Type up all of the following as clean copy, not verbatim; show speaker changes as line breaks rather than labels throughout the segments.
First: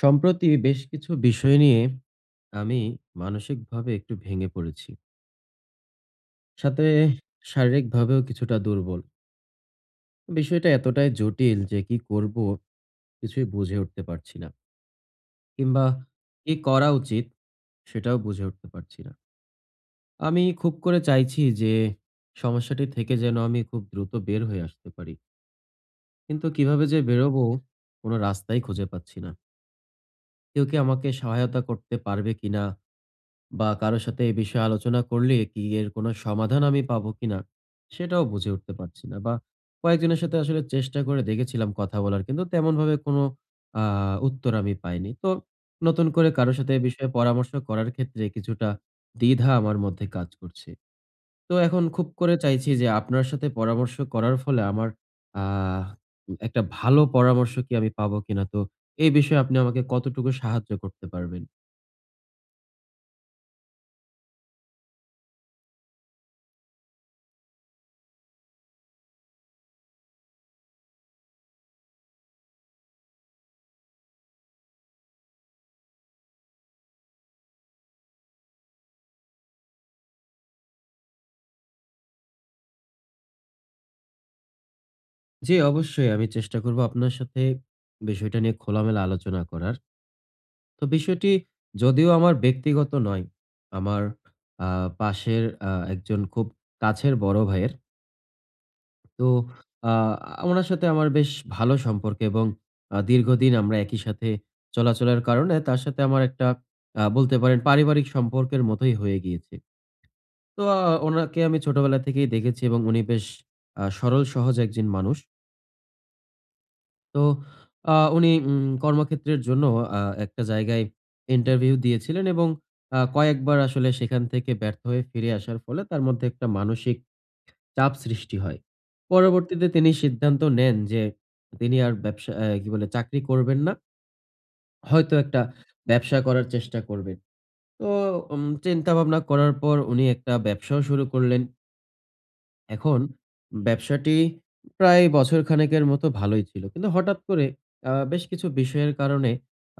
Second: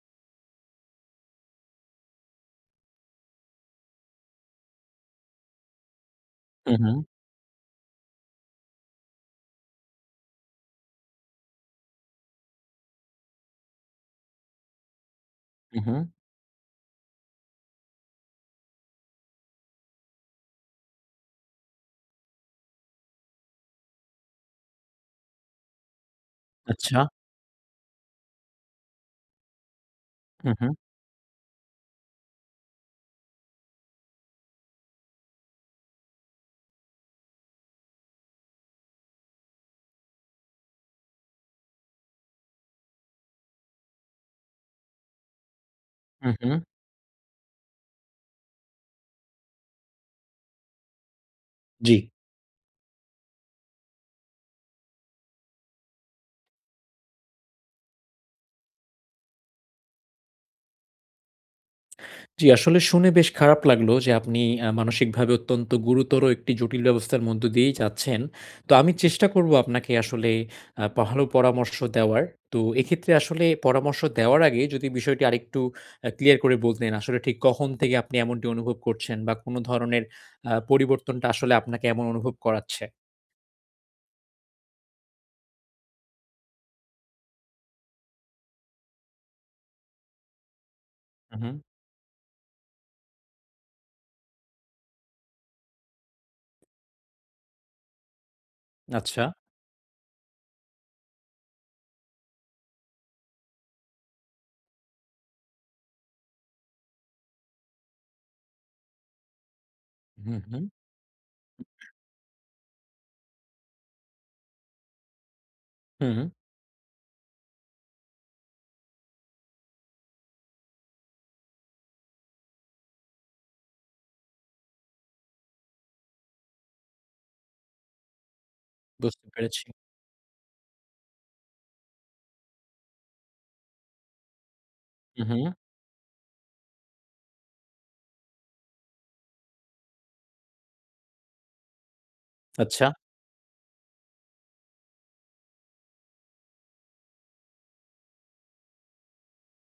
সম্প্রতি বেশ কিছু বিষয় নিয়ে আমি মানসিকভাবে একটু ভেঙে পড়েছি।
হু,
সাথে
হু,
শারীরিকভাবেও কিছুটা দুর্বল। বিষয়টা এতটাই জটিল যে কি করব কিছুই বুঝে উঠতে পারছি না।
হু,
কিংবা
হু।
কি করা উচিত সেটাও বুঝে উঠতে পারছি না। আমি খুব করে চাইছি যে সমস্যাটি থেকে যেন আমি খুব দ্রুত বের হয়ে আসতে পারি, কিন্তু কিভাবে যে
আচ্ছা।
বেরোবো কোনো রাস্তাই খুঁজে পাচ্ছি না।
হু,
কেউ
হু,
কি আমাকে সহায়তা করতে পারবে কিনা? বা কারো সাথে এ বিষয়ে আলোচনা করলে কি এর কোনো সমাধান আমি পাবো কিনা সেটাও বুঝে উঠতে পারছি না। বা কয়েকজনের সাথে আসলে চেষ্টা করে দেখেছিলাম কথা বলার, কিন্তু তেমন ভাবে কোনো উত্তর আমি পাইনি। তো নতুন করে
হু, হু।
কারোর সাথে এ বিষয়ে পরামর্শ করার ক্ষেত্রে কিছুটা দ্বিধা আমার মধ্যে কাজ করছে। তো এখন
জি।
খুব করে চাইছি যে আপনার সাথে পরামর্শ করার ফলে আমার আহ একটা ভালো পরামর্শ কি আমি পাবো কিনা। তো এই বিষয়ে আপনি আমাকে কতটুকু সাহায্য করতে পারবেন?
জি, আসলে শুনে বেশ খারাপ লাগলো যে আপনি মানসিকভাবে অত্যন্ত গুরুতর একটি জটিল ব্যবস্থার মধ্য দিয়েই যাচ্ছেন। তো আমি চেষ্টা করব আপনাকে আসলে ভালো পরামর্শ দেওয়ার। তো এক্ষেত্রে আসলে পরামর্শ দেওয়ার আগে যদি বিষয়টি আরেকটু ক্লিয়ার করে বলতেন, আসলে ঠিক কখন থেকে আপনি এমনটি অনুভব করছেন বা কোন ধরনের পরিবর্তনটা আসলে আপনাকে এমন অনুভব করাচ্ছে?
জি, অবশ্যই আমি চেষ্টা করবো আপনার সাথে বিষয়টা নিয়ে খোলামেলা আলোচনা করার। তো বিষয়টি,
হু, হু।
যদিও আমার ব্যক্তিগত নয়, আমার আ পাশের একজন খুব কাছের বড় ভাইয়ের।
আচ্ছা।
তো আ উনার সাথে আমার বেশ ভালো সম্পর্ক, এবং দীর্ঘদিন আমরা একই সাথে চলাচলের কারণে তার সাথে আমার একটা, বলতে পারেন, পারিবারিক সম্পর্কের মতোই হয়ে গিয়েছে।
হু, হু,
তো উনাকে আমি ছোটবেলা থেকেই দেখেছি এবং উনি বেশ সরল সহজ একজন মানুষ।
হু,
তো উনি কর্মক্ষেত্রের জন্য একটা জায়গায় ইন্টারভিউ দিয়েছিলেন এবং কয়েকবার আসলে সেখান থেকে ব্যর্থ হয়ে ফিরে আসার ফলে তার মধ্যে একটা মানসিক চাপ সৃষ্টি হয়।
বুঝতে পেরেছি।
পরবর্তীতে তিনি সিদ্ধান্ত নেন যে তিনি আর ব্যবসা, কি বলে, চাকরি করবেন না। হয়তো
হু, হু।
একটা ব্যবসা করার চেষ্টা করবেন। তো চিন্তা ভাবনা করার পর উনি একটা ব্যবসাও শুরু করলেন।
আচ্ছা।
এখন ব্যবসাটি প্রায় বছর খানেকের মতো ভালোই ছিল, কিন্তু হঠাৎ করে বেশ কিছু বিষয়ের কারণে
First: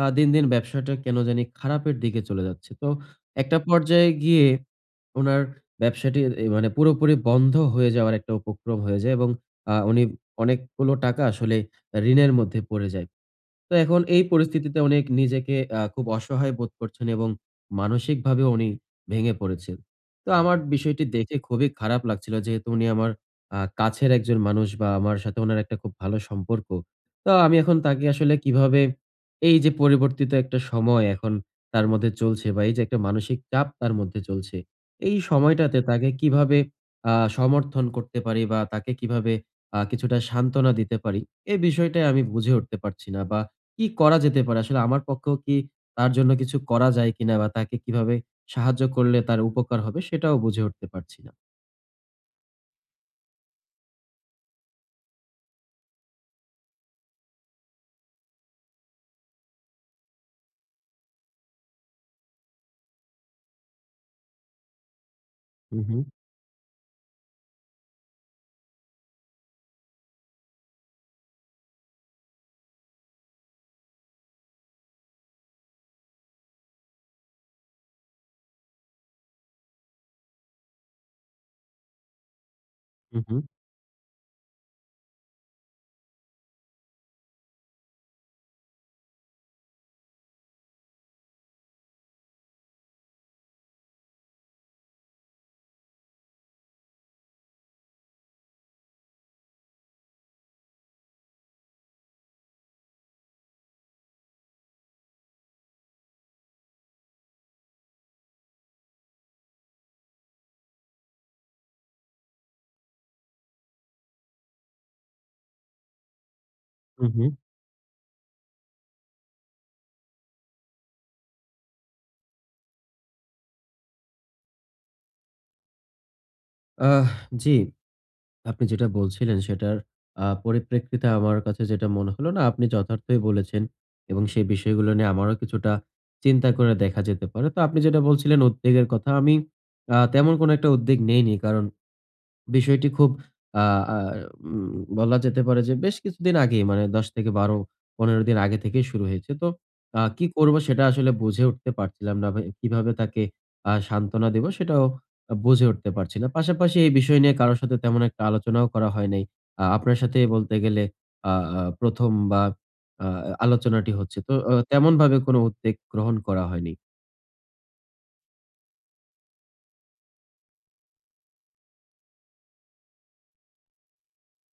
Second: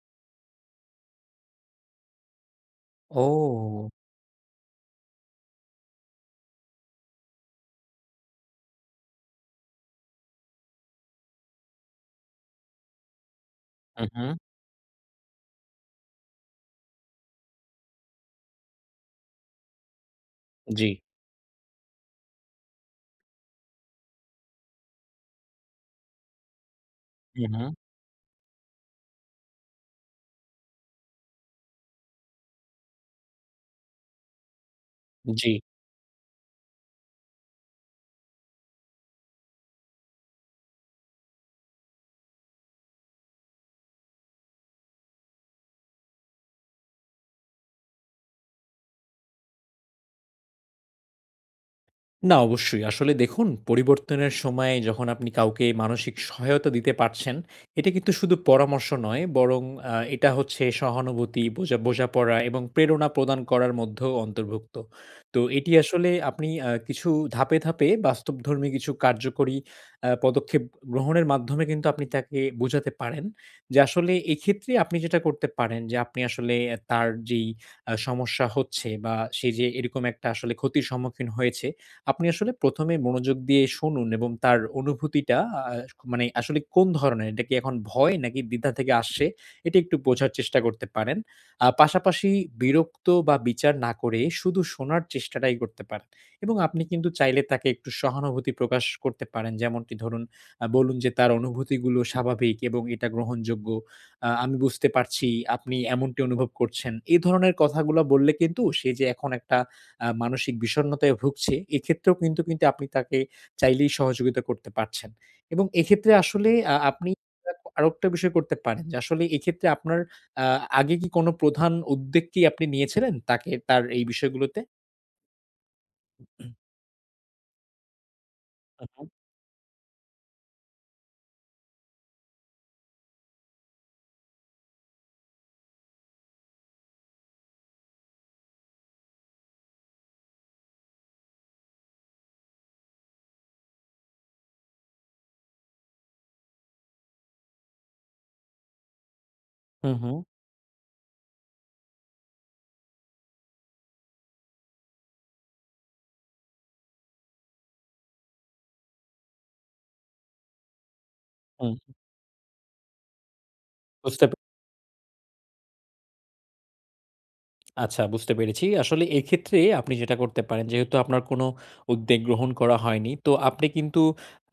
দিন, দিন ব্যবসাটা কেন জানি খারাপের দিকে চলে যাচ্ছে। তো একটা
ও!
পর্যায়ে গিয়ে উনার ব্যবসাটি, মানে, পুরোপুরি বন্ধ হয়ে যাওয়ার একটা উপক্রম হয়ে যায়, এবং উনি অনেকগুলো টাকা আসলে ঋণের মধ্যে পড়ে যায়। তো এখন
হুম,
এই
হুম।
পরিস্থিতিতে অনেক নিজেকে খুব অসহায় বোধ করছেন এবং মানসিকভাবেও উনি ভেঙে পড়েছেন। তো হুম। আমার
জি।
বিষয়টি দেখে খুবই খারাপ লাগছিল, যেহেতু উনি আমার কাছের একজন মানুষ বা আমার সাথে উনার একটা খুব ভালো সম্পর্ক। তো
হুম,
আমি
হুম।
এখন তাকে আসলে কিভাবে, এই যে পরিবর্তিত একটা সময় এখন তার মধ্যে চলছে বা এই যে একটা মানসিক চাপ তার মধ্যে চলছে, এই
জি।
সময়টাতে তাকে কিভাবে সমর্থন করতে পারি বা তাকে কিভাবে কিছুটা সান্ত্বনা দিতে পারি, এই বিষয়টাই আমি বুঝে উঠতে পারছি না। বা কি করা যেতে পারে? আসলে আমার পক্ষেও কি তার জন্য কিছু করা যায় কিনা বা তাকে কিভাবে সাহায্য করলে তার উপকার হবে সেটাও বুঝে উঠতে পারছি না।
না, অবশ্যই। আসলে দেখুন, পরিবর্তনের সময়ে যখন আপনি কাউকে মানসিক সহায়তা দিতে পারছেন, এটা কিন্তু শুধু পরামর্শ নয়, বরং এটা হচ্ছে সহানুভূতি, বোঝাপড়া এবং প্রেরণা প্রদান করার মধ্যেও অন্তর্ভুক্ত। তো এটি
হু, হু,
আসলে আপনি কিছু ধাপে, ধাপে বাস্তবধর্মী কিছু কার্যকরী পদক্ষেপ গ্রহণের মাধ্যমে কিন্তু আপনি তাকে বোঝাতে পারেন যে, আসলে এক্ষেত্রে আপনি যেটা করতে পারেন যে, আপনি আসলে তার যেই সমস্যা হচ্ছে বা সে যে এরকম একটা আসলে ক্ষতির সম্মুখীন হয়েছে, আপনি আসলে ১ম এ
হু, হু,
মনোযোগ দিয়ে শুনুন এবং তার অনুভূতিটা মানে আসলে কোন ধরনের? এটা কি এখন ভয় নাকি দ্বিধা থেকে আসছে? এটা একটু বোঝার চেষ্টা করতে পারেন। পাশাপাশি বিরক্ত বা বিচার না করে শুধু শোনার চেষ্টাটাই করতে পারেন এবং আপনি কিন্তু চাইলে তাকে একটু সহানুভূতি প্রকাশ করতে পারেন। যেমনটি ধরুন বলুন যে, "তার অনুভূতিগুলো স্বাভাবিক এবং এটা গ্রহণযোগ্য। আমি বুঝতে পারছি আপনি এমনটি অনুভব করছেন।" এই ধরনের কথাগুলা বললে কিন্তু সে যে এখন একটা মানসিক বিষণ্ণতায় ভুগছে, এক্ষেত্রেও কিন্তু আপনি তাকে চাইলেই সহযোগিতা করতে পারছেন। এবং এক্ষেত্রে আসলে
হু,
আপনি
হু।
আরো একটা বিষয় করতে পারেন যে আসলে এক্ষেত্রে আপনার আ আগে কি কোনো প্রধান উদ্বেগ কি আপনি নিয়েছিলেন তাকে তার এই বিষয়গুলোতে? হু,
আহ জি, আপনি যেটা
হু,
বলছিলেন সেটার পরিপ্রেক্ষিতে আমার কাছে যেটা মনে হলো, না, আপনি যথার্থই বলেছেন, এবং সেই বিষয়গুলো নিয়ে আমারও কিছুটা চিন্তা করে দেখা যেতে পারে। তো আপনি যেটা বলছিলেন উদ্বেগের কথা, আমি তেমন কোনো একটা উদ্বেগ নেইনি। কারণ বিষয়টি খুব, আ আ উম বলা যেতে পারে যে বেশ কিছুদিন আগেই, মানে ১০ থেকে ১২, ১৫ দিন আগে থেকেই শুরু হয়েছে। তো
হু, হু,
কি করব সেটা আসলে বুঝে উঠতে পারছিলাম না। ভাই কিভাবে তাকে সান্ত্বনা দেব সেটাও বুঝে উঠতে পারছি না। পাশাপাশি এই বিষয় নিয়ে কারো সাথে তেমন একটা আলোচনাও করা হয় নাই। আপনার সাথে বলতে গেলে আ আ
হুম।
১ম বা আ আলোচনাটি হচ্ছে।
বুঝতে
তো
পেরেছি।
তেমনভাবে কোনো উদ্যোগ গ্রহণ করা হয়নি।
আচ্ছা, বুঝতে পেরেছি। আসলে এক্ষেত্রে আপনি যেটা করতে পারেন যেহেতু আপনার কোনো উদ্যোগ গ্রহণ করা হয়নি, তো আপনি কিন্তু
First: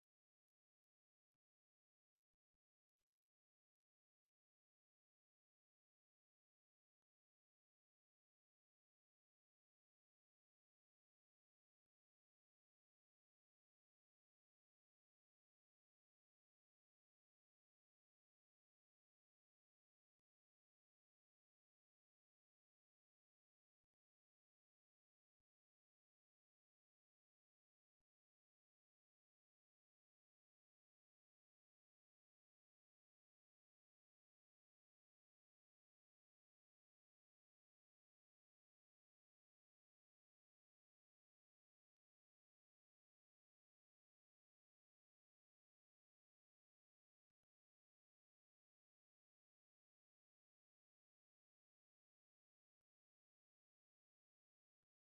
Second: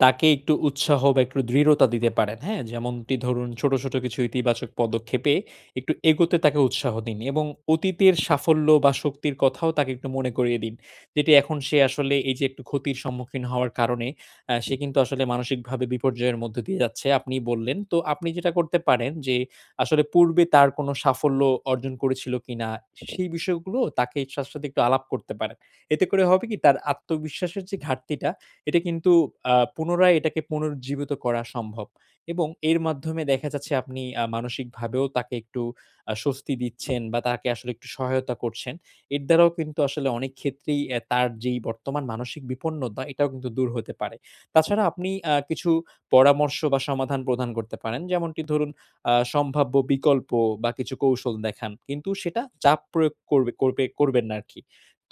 তাকে একটু উৎসাহ বা একটু দৃঢ়তা দিতে পারেন, হ্যাঁ? যেমনটি ধরুন ছোট, ছোট কিছু ইতিবাচক পদক্ষেপে একটু এগোতে তাকে উৎসাহ দিন এবং অতীতের সাফল্য বা শক্তির কথাও তাকে একটু মনে করিয়ে দিন। যেটি এখন সে আসলে এই যে একটু ক্ষতির সম্মুখীন হওয়ার কারণে সে কিন্তু আসলে মানসিকভাবে বিপর্যয়ের মধ্য দিয়ে যাচ্ছে। আপনি বললেন। তো আপনি যেটা করতে পারেন যে আসলে পূর্বে তার কোনো সাফল্য অর্জন করেছিল কিনা, সেই বিষয়গুলো তাকে তার সাথে একটু আলাপ করতে পারেন। এতে করে হবে কি তার আত্মবিশ্বাসের যে ঘাটতিটা, এটা কিন্তু পুনরায় এটাকে পুনরুজ্জীবিত করা সম্ভব এবং এর মাধ্যমে দেখা যাচ্ছে আপনি মানসিকভাবেও তাকে একটু স্বস্তি দিচ্ছেন বা তাকে আসলে একটু সহায়তা করছেন। এর দ্বারাও কিন্তু আসলে অনেক ক্ষেত্রেই তার যেই বর্তমান মানসিক বিপন্নতা, এটাও কিন্তু দূর হতে পারে। তাছাড়া আপনি কিছু পরামর্শ বা সমাধান প্রদান করতে পারেন। যেমনটি ধরুন সম্ভাব্য বিকল্প বা কিছু কৌশল দেখান। কিন্তু সেটা চাপ প্রয়োগ করবে করবে করবেন না আরকি।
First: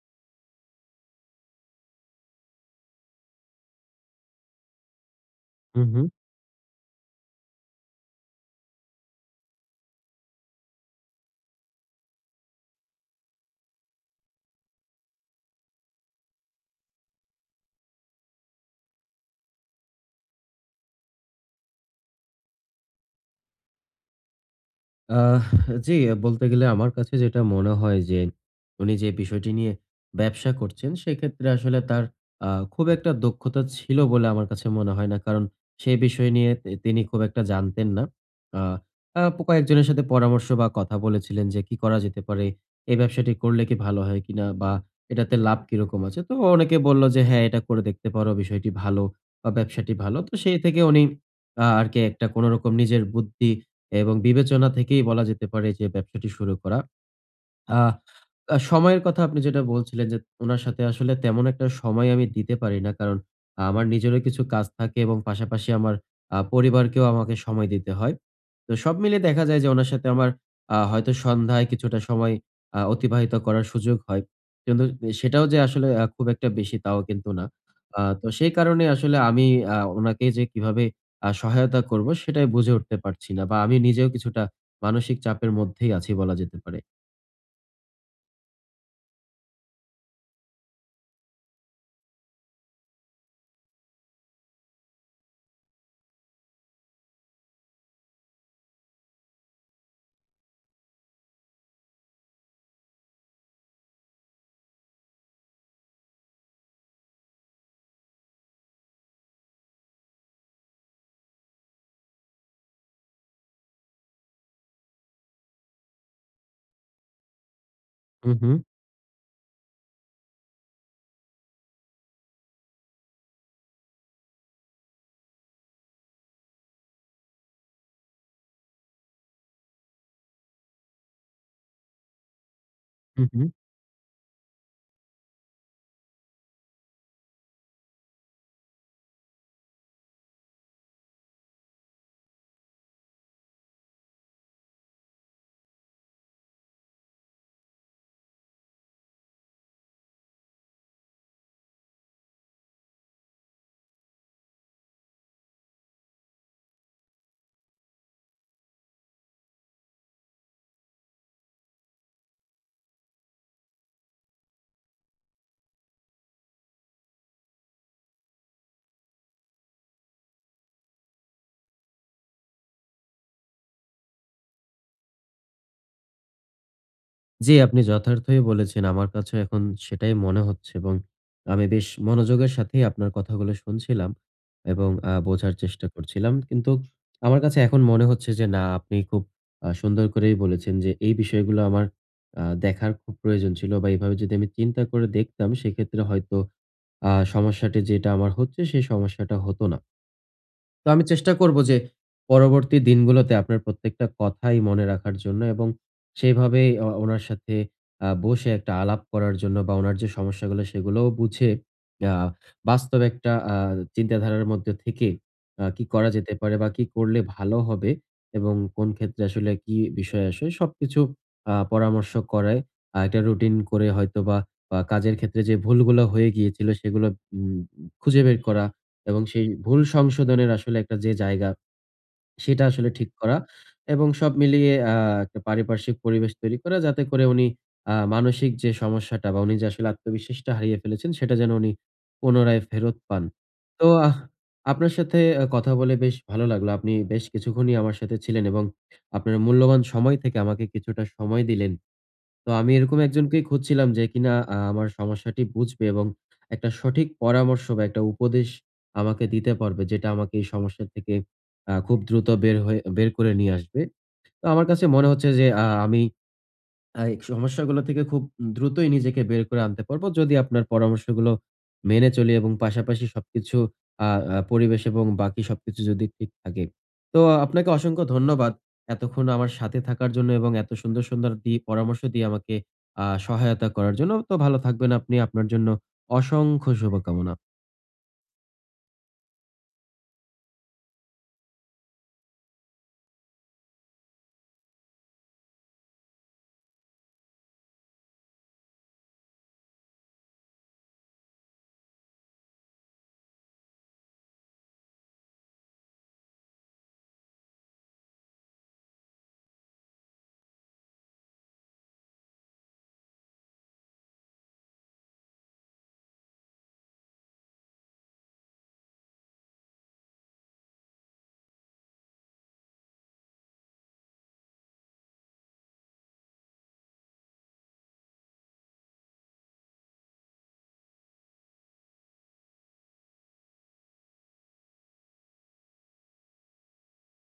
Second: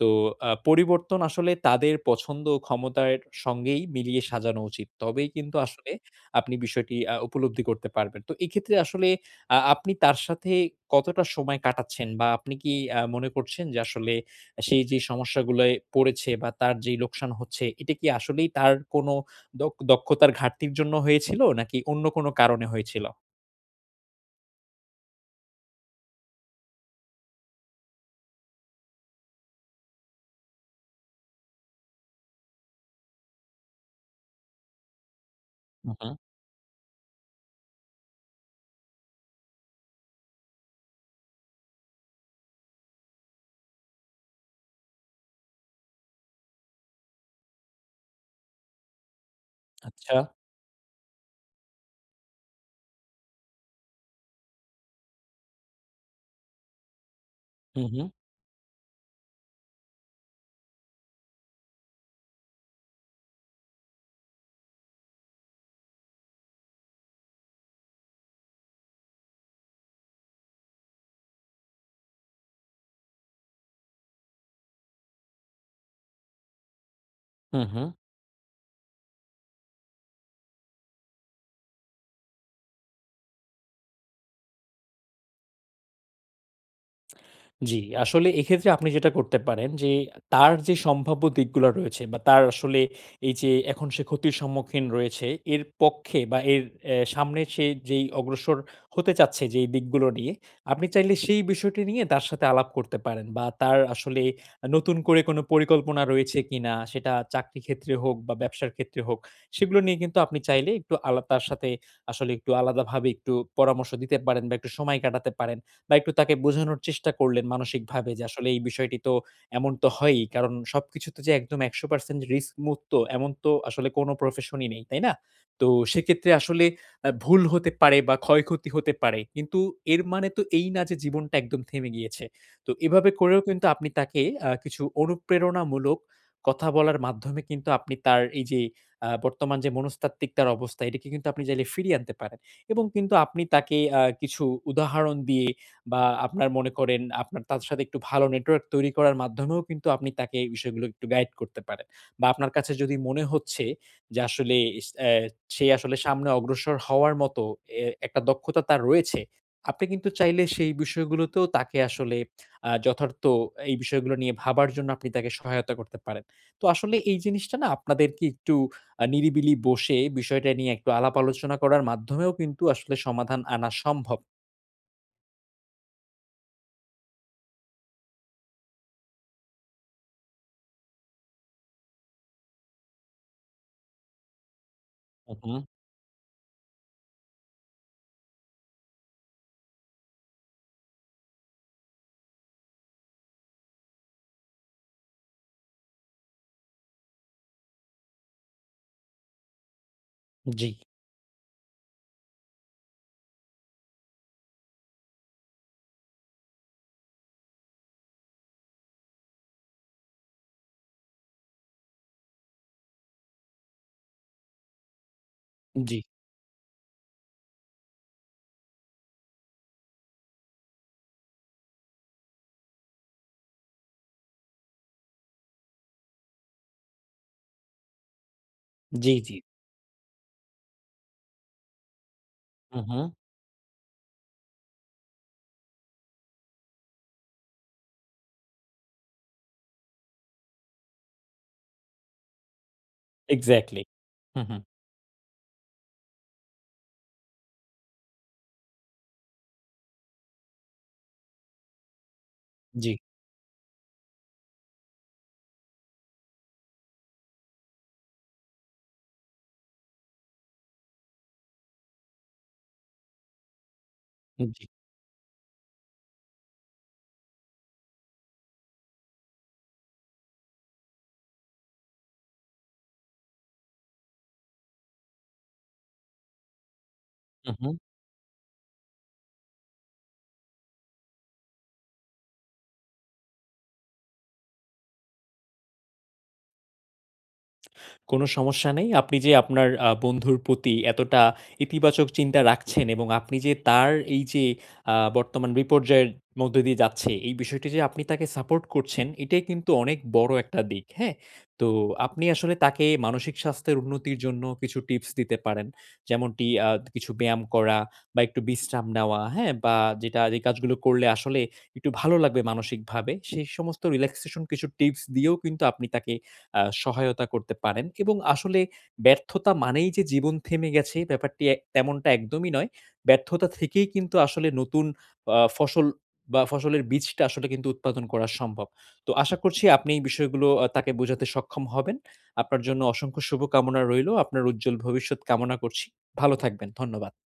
তো পরিবর্তন আসলে তাদের পছন্দ ও ক্ষমতার সঙ্গেই মিলিয়ে সাজানো উচিত। তবেই কিন্তু
হু,
আসলে
হু।
আপনি বিষয়টি উপলব্ধি করতে পারবেন। তো এক্ষেত্রে আসলে আপনি তার সাথে কতটা সময় কাটাচ্ছেন? বা আপনি কি মনে করছেন যে আসলে সেই যে সমস্যাগুলোয় পড়েছে বা তার যেই লোকসান হচ্ছে, এটা কি আসলেই তার কোনো দক্ষতার ঘাটতির জন্য হয়েছিল নাকি অন্য কোনো কারণে হয়েছিল?
আহ জি, বলতে গেলে আমার কাছে যেটা মনে হয় যে, উনি যে বিষয়টি নিয়ে ব্যবসা করছেন, সেক্ষেত্রে আসলে তার খুব একটা দক্ষতা ছিল বলে আমার কাছে মনে হয় না। কারণ সে
হু, হু।
বিষয় নিয়ে তিনি খুব একটা জানতেন না। আ আ কয়েকজনের সাথে পরামর্শ বা কথা বলেছিলেন যে, কি করা যেতে পারে? এই ব্যবসাটি করলে কি ভালো হয় কিনা? বা এটাতে লাভ কিরকম আছে? তো অনেকে বলল যে, "হ্যাঁ, এটা করে দেখতে পারো। বিষয়টি ভালো বা ব্যবসাটি
আচ্ছা।
ভালো।" তো সেই থেকে উনি আরকি একটা কোনরকম নিজের বুদ্ধি এবং বিবেচনা থেকেই বলা যেতে পারে যে ব্যবসাটি শুরু করা।
হু,
আহ
হু।
সময়ের কথা আপনি যেটা বলছিলেন যে, উনার সাথে আসলে তেমন একটা সময় আমি দিতে পারি না। কারণ আমার নিজেরও কিছু কাজ থাকে এবং পাশাপাশি আমার পরিবারকেও আমাকে সময় দিতে হয়। তো সব মিলিয়ে দেখা যায় যে, উনার সাথে আমার হয়তো সন্ধ্যায় কিছুটা সময় অতিবাহিত করার সুযোগ হয়। কিন্তু সেটাও যে আসলে খুব একটা বেশি, তাও কিন্তু না।
হু, হু।
তো সেই কারণে আসলে আমি উনাকে যে কিভাবে সহায়তা করব সেটাই বুঝে উঠতে পারছি না। বা আমি নিজেও কিছুটা মানসিক চাপের মধ্যেই আছি বলা যেতে পারে।
জি, আসলে এক্ষেত্রে আপনি যেটা করতে পারেন যে তার যে সম্ভাব্য দিকগুলা রয়েছে বা তার আসলে এই যে এখন সে ক্ষতির সম্মুখীন রয়েছে এর পক্ষে বা এর সামনে সে যেই অগ্রসর হতে চাচ্ছে যেই দিকগুলো নিয়ে, আপনি চাইলে সেই বিষয়টি নিয়ে তার সাথে আলাপ করতে পারেন বা তার আসলে নতুন করে কোনো পরিকল্পনা রয়েছে কিনা সেটা চাকরি ক্ষেত্রে হোক বা ব্যবসার ক্ষেত্রে হোক, সেগুলো নিয়ে কিন্তু আপনি চাইলে একটু তার সাথে আসলে একটু আলাদাভাবে একটু পরামর্শ দিতে পারেন বা একটু সময় কাটাতে পারেন। বা একটু তাকে বোঝানোর চেষ্টা করলেন মানসিকভাবে যে
হু,
আসলে
হু।
এই বিষয়টি তো এমন তো হয়ই। কারণ সবকিছু তো যে একদম ১০০% রিস্ক মুক্ত এমন তো আসলে কোনো প্রফেশনই নেই, তাই না? তো সেক্ষেত্রে আসলে ভুল হতে পারে বা ক্ষয়ক্ষতি হতে পারে। কিন্তু এর মানে তো এই না যে জীবনটা একদম থেমে গিয়েছে। তো এভাবে
হুম,
করেও
হুম।
কিন্তু আপনি তাকে কিছু অনুপ্রেরণামূলক কথা বলার মাধ্যমে কিন্তু আপনি তার এই যে বর্তমান যে মনস্তাত্ত্বিক তার অবস্থা এটিকে কিন্তু আপনি চাইলে ফিরিয়ে আনতে পারেন। এবং কিন্তু আপনি তাকে কিছু উদাহরণ দিয়ে বা আপনার মনে করেন আপনার তার সাথে একটু ভালো নেটওয়ার্ক তৈরি করার মাধ্যমেও কিন্তু আপনি তাকে এই বিষয়গুলো একটু গাইড করতে পারেন। বা আপনার কাছে যদি মনে হচ্ছে যে আসলে ইস অ্যা সে আসলে সামনে অগ্রসর হওয়ার মতো একটা দক্ষতা তার রয়েছে। আপনি কিন্তু চাইলে সেই বিষয়গুলোতেও তাকে আসলে যথার্থ এই বিষয়গুলো নিয়ে ভাবার জন্য আপনি তাকে সহায়তা করতে পারেন। তো আসলে এই জিনিসটা না আপনাদেরকে একটু নিরিবিলি বসে বিষয়টা নিয়ে একটু আলাপ আলোচনা করার মাধ্যমেও কিন্তু আসলে সমাধান আনা সম্ভব।
জি, আপনি যথার্থই বলেছেন। আমার কাছেও এখন সেটাই মনে হচ্ছে, এবং আমি বেশ মনোযোগের সাথেই আপনার কথাগুলো শুনছিলাম এবং
হু, হু।
বোঝার চেষ্টা করছিলাম। কিন্তু আমার কাছে এখন মনে হচ্ছে যে না, আপনি খুব সুন্দর করেই বলেছেন যে এই বিষয়গুলো আমার দেখার খুব প্রয়োজন ছিল, বা এভাবে যদি আমি চিন্তা করে দেখতাম সেক্ষেত্রে হয়তো সমস্যাটি যেটা আমার হচ্ছে সেই সমস্যাটা হতো না।
জি।
তো আমি চেষ্টা করব যে পরবর্তী দিনগুলোতে আপনার প্রত্যেকটা কথাই মনে রাখার জন্য, এবং সেইভাবে ওনার সাথে বসে একটা আলাপ করার জন্য বা ওনার যে সমস্যাগুলো সেগুলোও বুঝে, আ বাস্তব একটা চিন্তাধারার মধ্যে থেকে কি
জি,
করা যেতে পারে বা কি করলে ভালো হবে এবং কোন ক্ষেত্রে আসলে কি বিষয় আসে সবকিছু পরামর্শ করায় একটা রুটিন করে হয়তোবা কাজের ক্ষেত্রে যে ভুলগুলো হয়ে গিয়েছিল সেগুলো উম খুঁজে বের করা,
জি,
এবং
জি।
সেই ভুল সংশোধনের আসলে একটা যে জায়গা, সেটা
হু,
আসলে
হু।
ঠিক করা, এবং সব মিলিয়ে একটা পারিপার্শ্বিক পরিবেশ তৈরি করা, যাতে করে উনি মানসিক যে সমস্যাটা বা উনি যে আসলে আত্মবিশ্বাসটা হারিয়ে ফেলেছেন সেটা যেন উনি পুনরায় ফেরত পান।
এক্সাক্টলি।
তো
হু, হু।
আপনার সাথে কথা বলে বেশ ভালো লাগলো। আপনি বেশ কিছুক্ষণই আমার সাথে ছিলেন এবং আপনার মূল্যবান সময় থেকে আমাকে কিছুটা সময় দিলেন। তো আমি
জি,
এরকম একজনকেই খুঁজছিলাম যে কিনা আমার সমস্যাটি বুঝবে এবং একটা সঠিক পরামর্শ বা একটা উপদেশ আমাকে দিতে পারবে, যেটা আমাকে এই সমস্যা থেকে খুব দ্রুত বের হয়ে বের করে নিয়ে আসবে। তো
জি।
আমার কাছে মনে হচ্ছে যে আমি এই সমস্যাগুলো থেকে খুব দ্রুতই নিজেকে বের করে আনতে পারবো, যদি আপনার পরামর্শগুলো মেনে চলি, এবং পাশাপাশি সবকিছু, আ আ পরিবেশ এবং বাকি সবকিছু যদি ঠিক থাকে। তো
হু,
আপনাকে
হু।
অসংখ্য ধন্যবাদ, এতক্ষণ আমার সাথে থাকার জন্য এবং এত সুন্দর, সুন্দর পরামর্শ দিয়ে আমাকে সহায়তা করার জন্য। তো ভালো থাকবেন আপনি। আপনার জন্য অসংখ্য শুভকামনা।
কোনো সমস্যা নেই। আপনি যে আপনার বন্ধুর প্রতি এতটা ইতিবাচক চিন্তা রাখছেন এবং আপনি যে তার এই যে বর্তমান বিপর্যয়ের মধ্য দিয়ে যাচ্ছে, এই বিষয়টি যে আপনি তাকে সাপোর্ট করছেন, এটাই কিন্তু অনেক বড় একটা দিক, হ্যাঁ? তো আপনি আসলে তাকে মানসিক স্বাস্থ্যের উন্নতির জন্য কিছু টিপস দিতে পারেন। যেমনটি কিছু ব্যায়াম করা বা একটু বিশ্রাম নেওয়া, হ্যাঁ? বা যেটা যে কাজগুলো করলে আসলে একটু ভালো লাগবে মানসিকভাবে, সেই সমস্ত রিল্যাক্সেশন কিছু টিপস দিয়েও কিন্তু আপনি তাকে সহায়তা করতে পারেন এবং আসলে ব্যর্থতা মানেই যে জীবন থেমে গেছে ব্যাপারটি তেমনটা একদমই নয়। ব্যর্থতা থেকেই কিন্তু আসলে নতুন ফসল বা ফসলের বীজটা আসলে কিন্তু উৎপাদন করা সম্ভব। তো আশা করছি আপনি এই বিষয়গুলো তাকে বোঝাতে সক্ষম হবেন। আপনার জন্য অসংখ্য শুভকামনা রইলো। আপনার উজ্জ্বল ভবিষ্যৎ কামনা করছি। ভালো থাকবেন। ধন্যবাদ।